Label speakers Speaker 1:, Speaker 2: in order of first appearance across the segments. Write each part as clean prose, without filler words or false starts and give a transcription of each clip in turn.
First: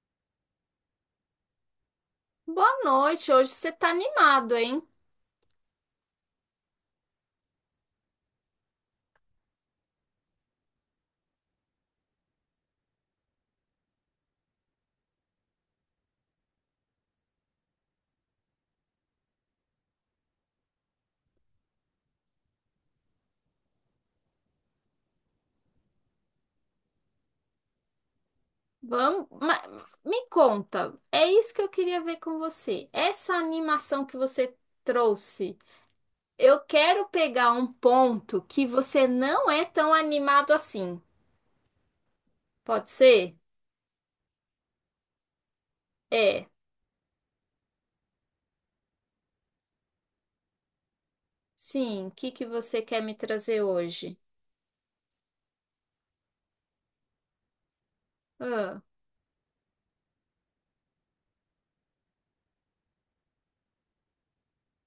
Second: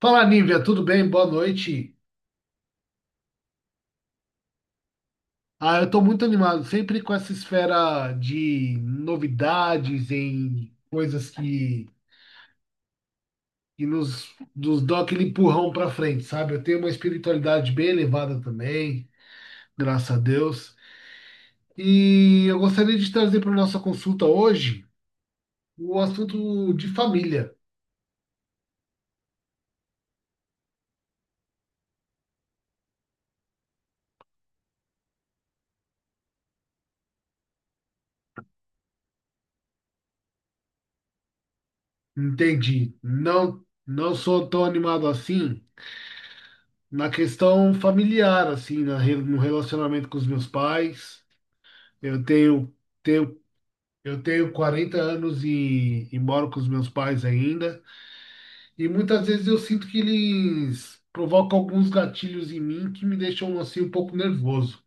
Speaker 1: Fala, Nívia, tudo bem? Boa noite.
Speaker 2: Boa noite, hoje você tá animado, hein?
Speaker 1: Eu tô muito animado, sempre com essa esfera de novidades em coisas que nos dão aquele empurrão pra frente, sabe? Eu tenho uma espiritualidade bem elevada também, graças a Deus. E eu gostaria de trazer para nossa consulta hoje o assunto de família.
Speaker 2: Vamos, me conta, é isso que eu queria ver com você. Essa animação que você trouxe, eu quero pegar um ponto que você não é tão animado assim. Pode
Speaker 1: Entendi.
Speaker 2: ser?
Speaker 1: Não, não sou tão animado assim
Speaker 2: É.
Speaker 1: na questão familiar, assim, no relacionamento com os meus pais.
Speaker 2: Sim, o
Speaker 1: Eu
Speaker 2: que que
Speaker 1: tenho,
Speaker 2: você quer me
Speaker 1: tenho,
Speaker 2: trazer hoje?
Speaker 1: eu tenho 40 anos e moro com os meus pais ainda.
Speaker 2: Ah,
Speaker 1: E muitas vezes eu sinto que eles provocam alguns gatilhos em mim que me deixam assim um pouco nervoso.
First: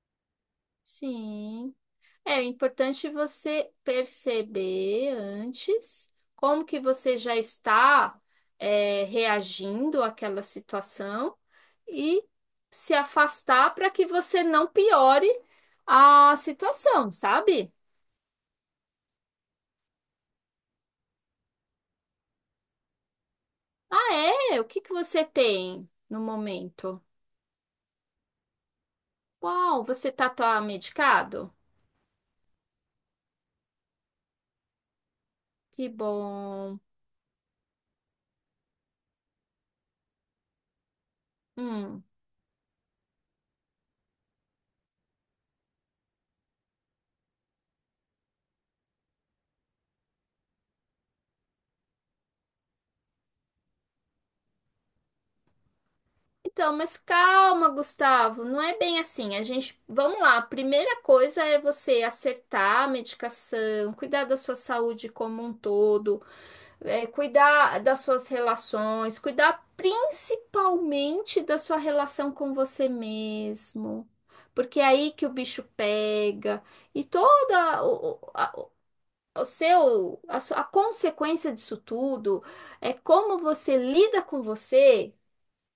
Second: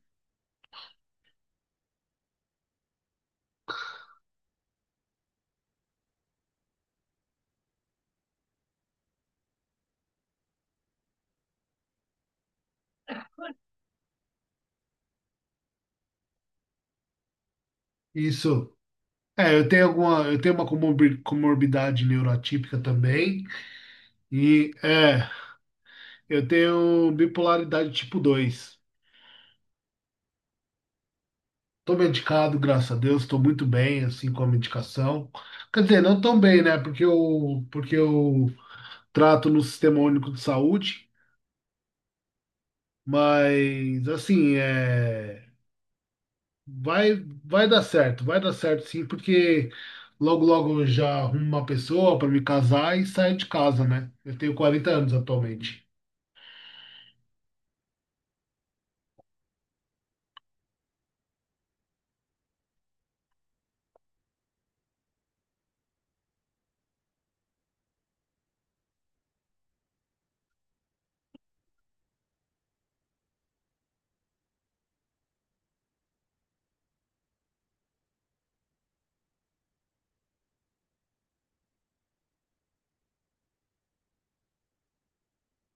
Speaker 2: sim. É o importante você perceber antes como que você já está reagindo àquela situação e se afastar para que você não piore a situação, sabe?
Speaker 1: Isso. Eu tenho uma comorbidade neuroatípica também.
Speaker 2: Ah, é? O
Speaker 1: E
Speaker 2: que que você
Speaker 1: é,
Speaker 2: tem no
Speaker 1: eu
Speaker 2: momento?
Speaker 1: tenho bipolaridade tipo 2.
Speaker 2: Uau, você tá medicado?
Speaker 1: Tô medicado, graças a Deus, estou muito bem assim com a medicação. Quer
Speaker 2: Que
Speaker 1: dizer, não tão bem, né?
Speaker 2: bom.
Speaker 1: Porque eu trato no Sistema Único de Saúde.
Speaker 2: Hum.
Speaker 1: Mas assim, é, vai vai dar certo sim, porque logo logo eu já arrumo uma pessoa para me casar e sair de casa, né? Eu tenho 40 anos atualmente.
Speaker 2: Então, mas calma, Gustavo, não é bem assim. A gente, vamos lá. A primeira coisa é você acertar a medicação, cuidar da sua saúde como um todo, cuidar das suas relações, cuidar principalmente da sua relação com você mesmo, porque é aí que o bicho pega e toda o- a, o seu a, sua- a consequência disso tudo é como você lida com você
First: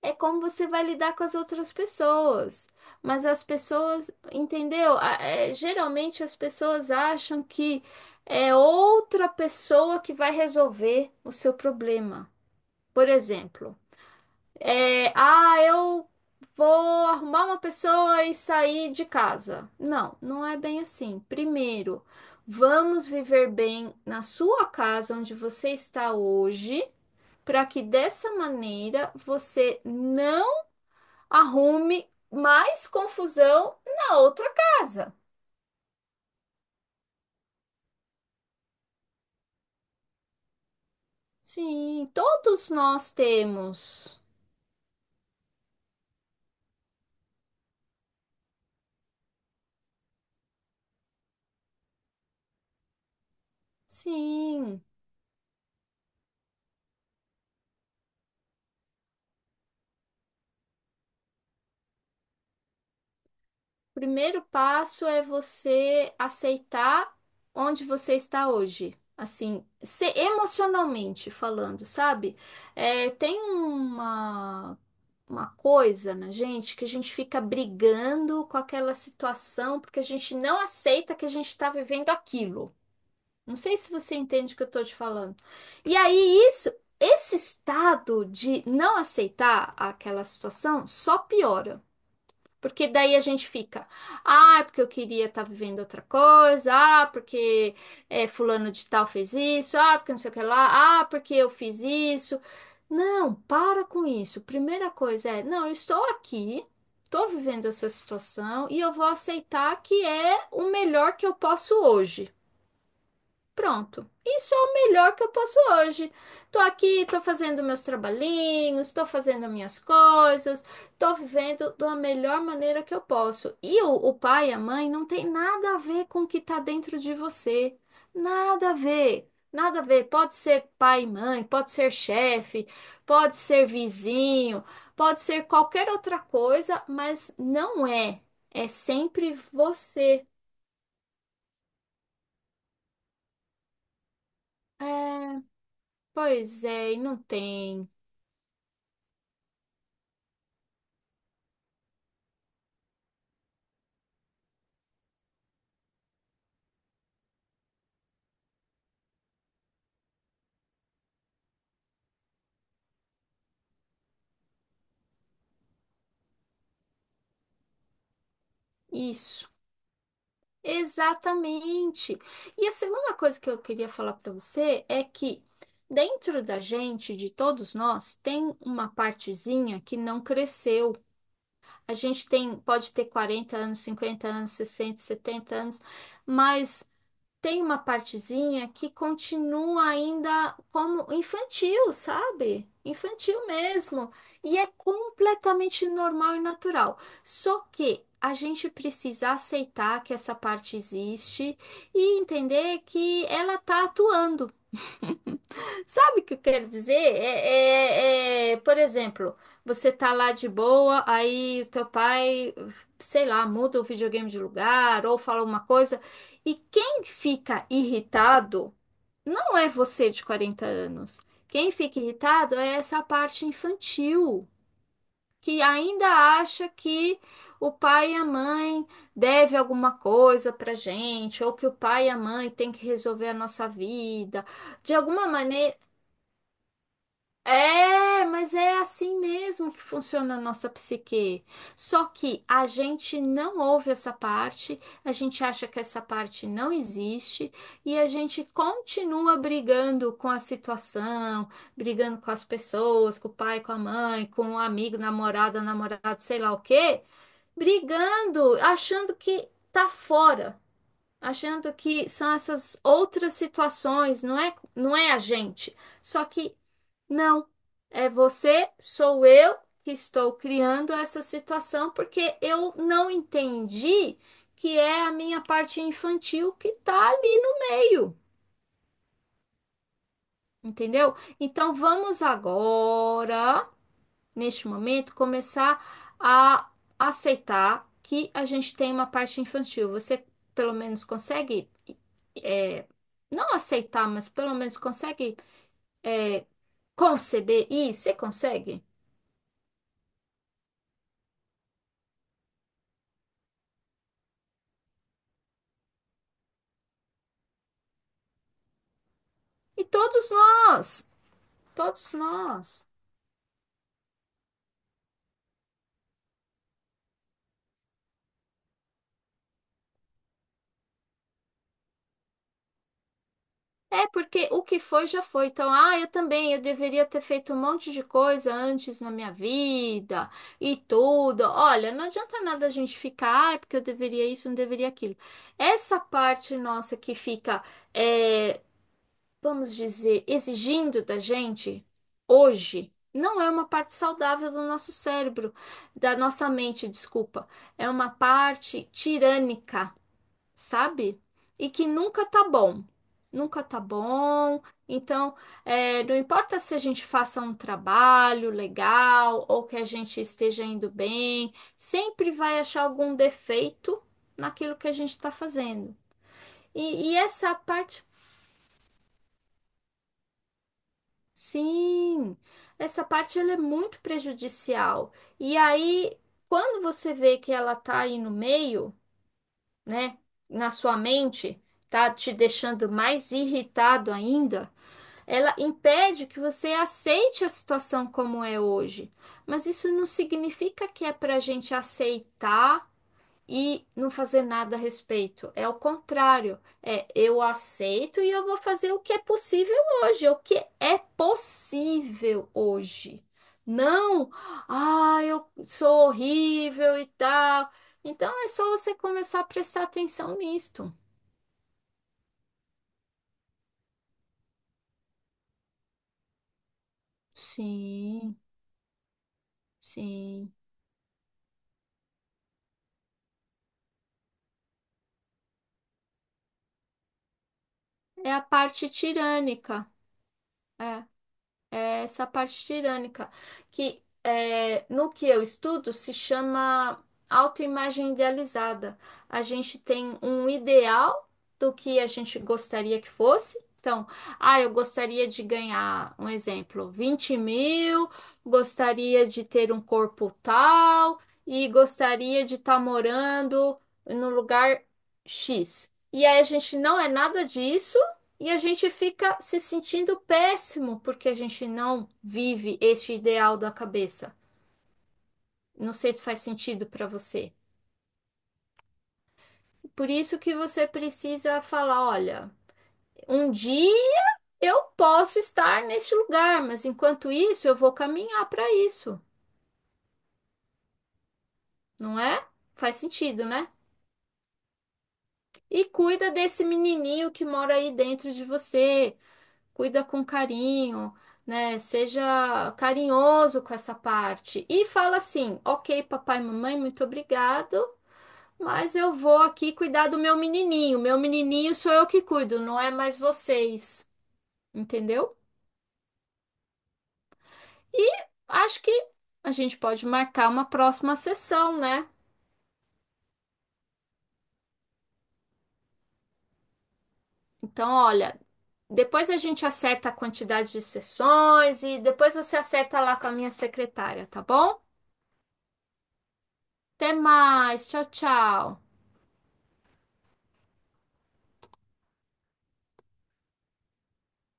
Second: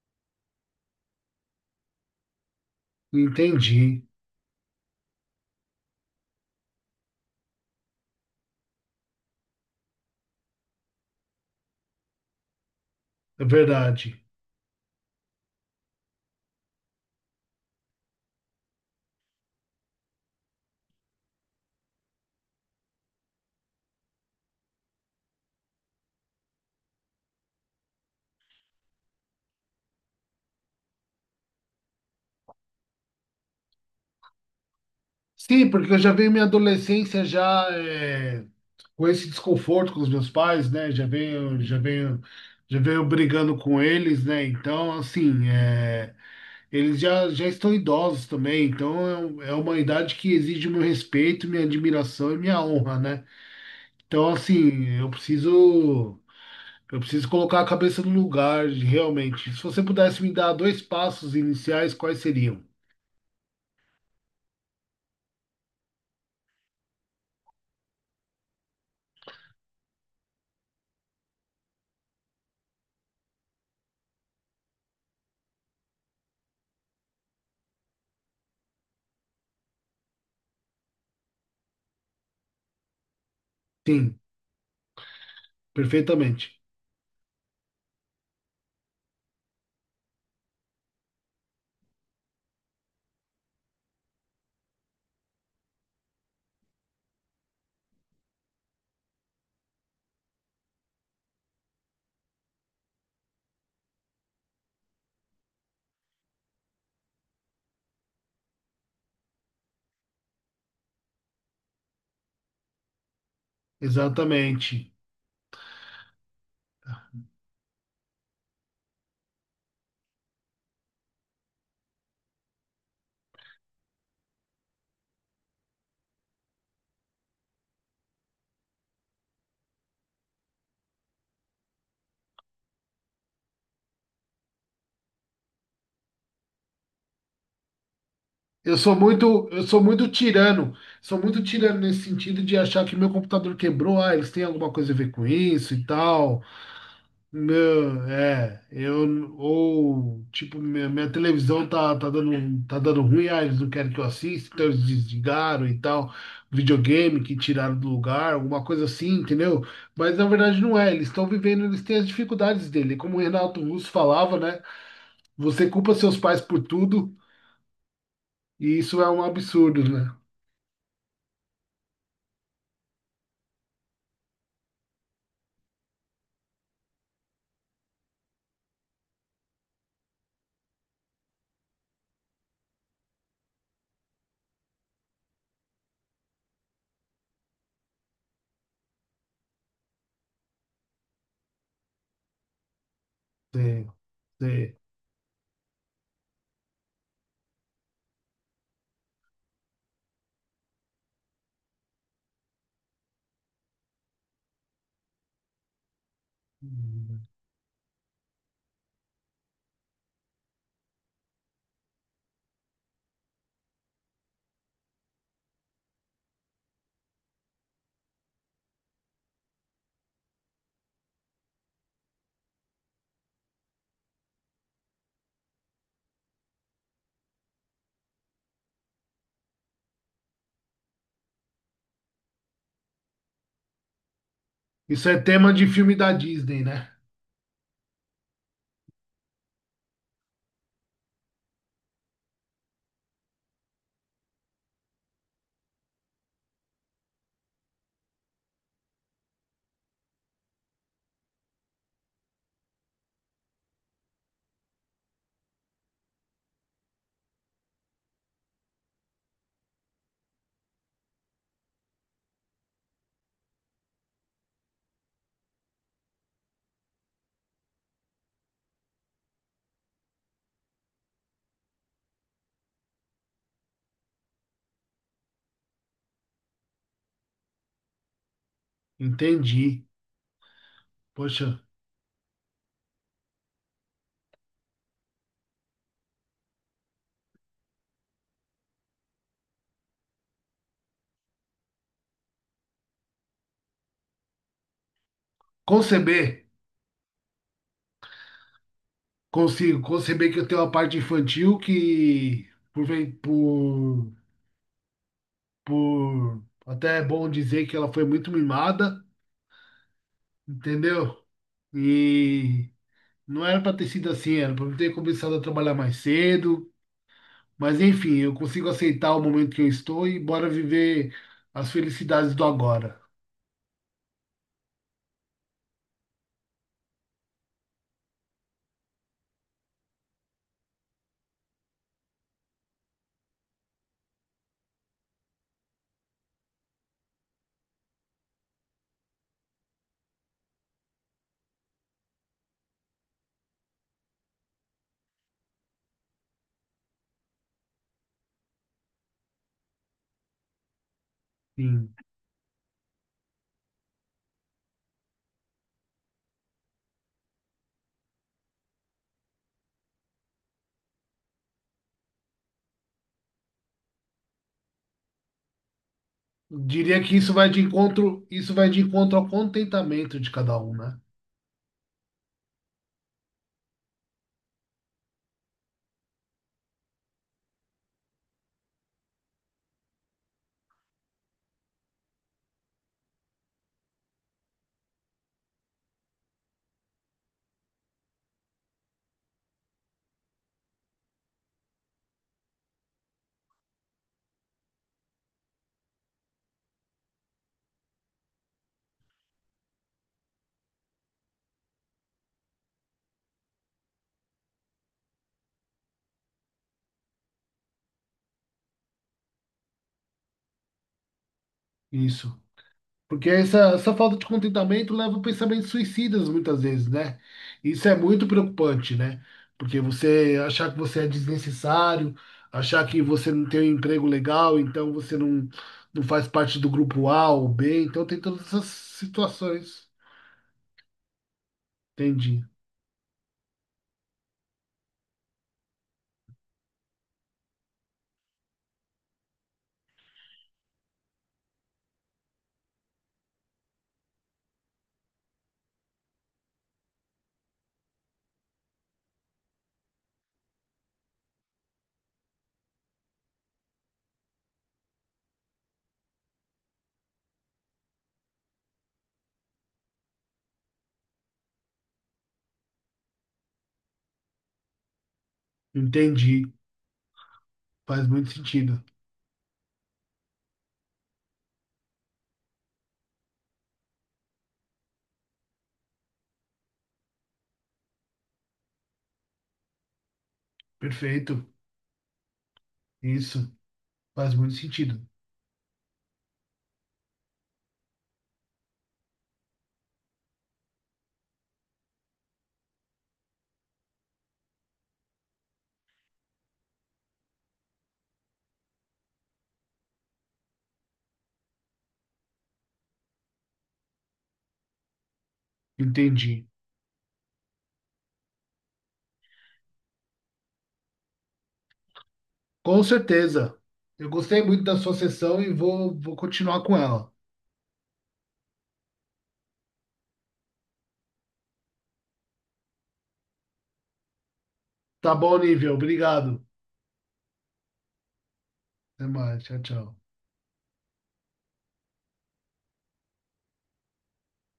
Speaker 2: é como você vai lidar com as outras pessoas. Mas as
Speaker 1: Entendi,
Speaker 2: pessoas, entendeu? Geralmente as pessoas acham que é outra pessoa que vai resolver o seu problema. Por
Speaker 1: é
Speaker 2: exemplo,
Speaker 1: verdade.
Speaker 2: eu vou arrumar uma pessoa e sair de casa. Não, não é bem assim. Primeiro, vamos viver bem na sua casa onde você está hoje, para que dessa maneira você não arrume mais confusão na outra casa.
Speaker 1: Sim, porque eu já venho minha adolescência já é, com esse desconforto com os meus pais, né? Já venho já
Speaker 2: Sim,
Speaker 1: venho
Speaker 2: todos
Speaker 1: já venho
Speaker 2: nós
Speaker 1: brigando com
Speaker 2: temos.
Speaker 1: eles, né? Então, assim, é, eles já estão idosos também, então é, é uma idade que exige meu respeito, minha admiração e minha honra, né? Então,
Speaker 2: Sim.
Speaker 1: assim, eu preciso colocar a cabeça no lugar, realmente. Se você pudesse me dar dois passos iniciais, quais seriam?
Speaker 2: O primeiro passo é você aceitar onde você está hoje. Assim, se emocionalmente falando, sabe? É, tem uma coisa na gente que a gente fica brigando com aquela situação porque a gente não aceita que a gente está vivendo aquilo. Não sei se você
Speaker 1: Sim,
Speaker 2: entende o que eu tô te falando. E aí,
Speaker 1: perfeitamente.
Speaker 2: isso, esse estado de não aceitar aquela situação só piora. Porque daí a gente fica, ah, porque eu queria estar vivendo outra coisa, ah, porque fulano de tal fez isso, ah, porque não sei o que lá, ah, porque eu fiz isso. Não, para com isso. Primeira coisa é, não, eu estou aqui, estou vivendo essa situação e eu vou aceitar que é o melhor que eu posso hoje. Pronto. Isso é o
Speaker 1: Exatamente.
Speaker 2: melhor que eu posso hoje. Tô aqui, tô fazendo meus trabalhinhos, tô fazendo minhas coisas, tô vivendo da melhor maneira que eu posso. E o pai e a mãe não tem nada a ver com o que tá dentro de você. Nada a ver. Nada a ver. Pode ser pai e mãe, pode ser chefe, pode ser vizinho, pode ser qualquer outra coisa, mas não é. É sempre
Speaker 1: Eu sou muito
Speaker 2: você.
Speaker 1: tirano. Sou muito tirano nesse sentido de achar que meu computador quebrou, ah, eles têm alguma
Speaker 2: É,
Speaker 1: coisa a ver com isso e tal.
Speaker 2: pois é, e não tem.
Speaker 1: Meu, é, eu ou tipo minha, minha televisão tá dando ruim, ah, eles não querem que eu assista, então eles desligaram e tal, videogame que tiraram do lugar, alguma coisa assim, entendeu? Mas na verdade não é, eles estão vivendo, eles têm as dificuldades dele, como o Renato Russo falava, né? Você culpa seus pais por tudo e isso é um
Speaker 2: Isso,
Speaker 1: absurdo, né?
Speaker 2: exatamente. E a segunda coisa que eu queria falar para você é que dentro da gente, de todos nós, tem uma partezinha que não cresceu. A gente tem, pode ter 40 anos, 50 anos, 60, 70 anos, mas tem uma partezinha que continua ainda como infantil, sabe? Infantil
Speaker 1: Sim,
Speaker 2: mesmo. E é
Speaker 1: sim.
Speaker 2: completamente normal e natural. Só que a gente precisa aceitar que essa parte existe e entender que ela tá atuando. Sabe o que eu quero dizer? Por exemplo, você tá lá de boa, aí o teu pai, sei lá, muda o videogame de lugar ou fala uma coisa, e quem fica irritado não é você de 40 anos. Quem fica irritado é essa parte infantil, que ainda acha que o pai e a mãe devem alguma coisa pra gente, ou que o pai e a mãe têm que resolver a nossa vida. De
Speaker 1: Isso é
Speaker 2: alguma
Speaker 1: tema de
Speaker 2: maneira,
Speaker 1: filme da Disney, né?
Speaker 2: mas é assim mesmo que funciona a nossa psique. Só que a gente não ouve essa parte, a gente acha que essa parte não existe e a gente continua brigando com a situação, brigando com as pessoas, com o pai, com a mãe, com o amigo, namorada, namorado, sei lá o quê, brigando, achando que tá fora, achando que são essas outras situações, não é, não é a gente. Só que não, é você, sou eu que estou criando essa situação porque eu não entendi que é a minha parte infantil que tá ali no meio,
Speaker 1: Entendi.
Speaker 2: entendeu?
Speaker 1: Poxa,
Speaker 2: Então vamos agora, neste momento, começar a aceitar que a gente tem uma parte infantil. Você pelo menos consegue não aceitar, mas pelo menos consegue é,
Speaker 1: conceber.
Speaker 2: conceber isso? Você consegue?
Speaker 1: Consigo conceber que eu tenho uma parte infantil que, por até é bom dizer que ela foi muito mimada,
Speaker 2: E todos nós,
Speaker 1: entendeu?
Speaker 2: todos
Speaker 1: E
Speaker 2: nós.
Speaker 1: não era para ter sido assim, era para ter começado a trabalhar mais cedo. Mas enfim, eu consigo aceitar o momento que eu estou e bora viver as felicidades do agora.
Speaker 2: É porque o que foi já foi. Então, ah, eu também, eu deveria ter feito um monte de coisa antes na minha vida e tudo. Olha, não adianta nada a gente ficar, ah, porque eu deveria isso, não deveria aquilo. Essa parte nossa que fica, é, vamos dizer, exigindo da gente hoje, não é uma parte saudável do nosso cérebro, da nossa mente, desculpa. É uma parte tirânica, sabe? E que
Speaker 1: Sim.
Speaker 2: nunca tá bom. Nunca tá bom. Então, não importa se a gente faça um trabalho legal ou que a gente esteja indo bem, sempre vai achar algum defeito naquilo que a gente está fazendo.
Speaker 1: Diria
Speaker 2: E,
Speaker 1: que
Speaker 2: e
Speaker 1: isso vai
Speaker 2: essa
Speaker 1: de
Speaker 2: parte,
Speaker 1: encontro, isso vai de encontro ao contentamento de cada um, né?
Speaker 2: sim, essa parte ela é muito prejudicial. E aí, quando você vê que ela tá aí no meio, né, na sua mente, tá te deixando mais irritado ainda. Ela impede que você aceite a situação como é hoje. Mas isso não significa que é para a gente aceitar e não fazer nada a respeito. É o contrário. É eu aceito e eu vou fazer o que é possível hoje, o que é possível hoje. Não, ah, eu sou horrível e tal. Então é só você começar a prestar atenção nisto.
Speaker 1: Isso. Porque essa falta de contentamento leva a pensamentos suicidas muitas vezes, né? Isso é muito
Speaker 2: Sim,
Speaker 1: preocupante, né? Porque você
Speaker 2: sim.
Speaker 1: achar que você é desnecessário, achar que você não tem um emprego legal, então você não, não faz parte do grupo A ou B. Então tem
Speaker 2: É a
Speaker 1: todas essas
Speaker 2: parte tirânica.
Speaker 1: situações.
Speaker 2: É, é essa
Speaker 1: Entendi.
Speaker 2: parte tirânica, que no que eu estudo se chama autoimagem idealizada. A gente tem um ideal do que a gente gostaria que fosse. Então, ah, eu gostaria de ganhar, um exemplo, 20 mil, gostaria de ter um corpo tal e gostaria de estar morando no lugar X. E aí a gente não é nada disso. E a gente fica se sentindo péssimo porque a gente não vive este ideal da cabeça. Não sei se faz
Speaker 1: Entendi.
Speaker 2: sentido para você.
Speaker 1: Faz muito sentido.
Speaker 2: Por isso que você precisa falar, olha, um dia eu posso estar neste lugar, mas enquanto isso eu vou caminhar para isso,
Speaker 1: Perfeito.
Speaker 2: não é? Faz sentido,
Speaker 1: Isso.
Speaker 2: né?
Speaker 1: Faz muito sentido.
Speaker 2: E cuida desse menininho que mora aí dentro de você. Cuida com carinho, né? Seja carinhoso com essa parte. E fala assim: ok, papai e mamãe, muito obrigado, mas eu vou aqui cuidar do meu menininho. Meu menininho sou eu que cuido, não é mais vocês, entendeu?
Speaker 1: Entendi.
Speaker 2: E acho que a gente pode marcar uma próxima sessão, né?
Speaker 1: Com certeza. Eu gostei muito da sua sessão e vou continuar com ela.
Speaker 2: Então, olha. Depois a gente acerta a quantidade de sessões e depois você acerta lá com a minha secretária, tá bom?
Speaker 1: Tá bom, nível. Obrigado.
Speaker 2: Até mais, tchau, tchau.
Speaker 1: Até mais. Tchau, tchau.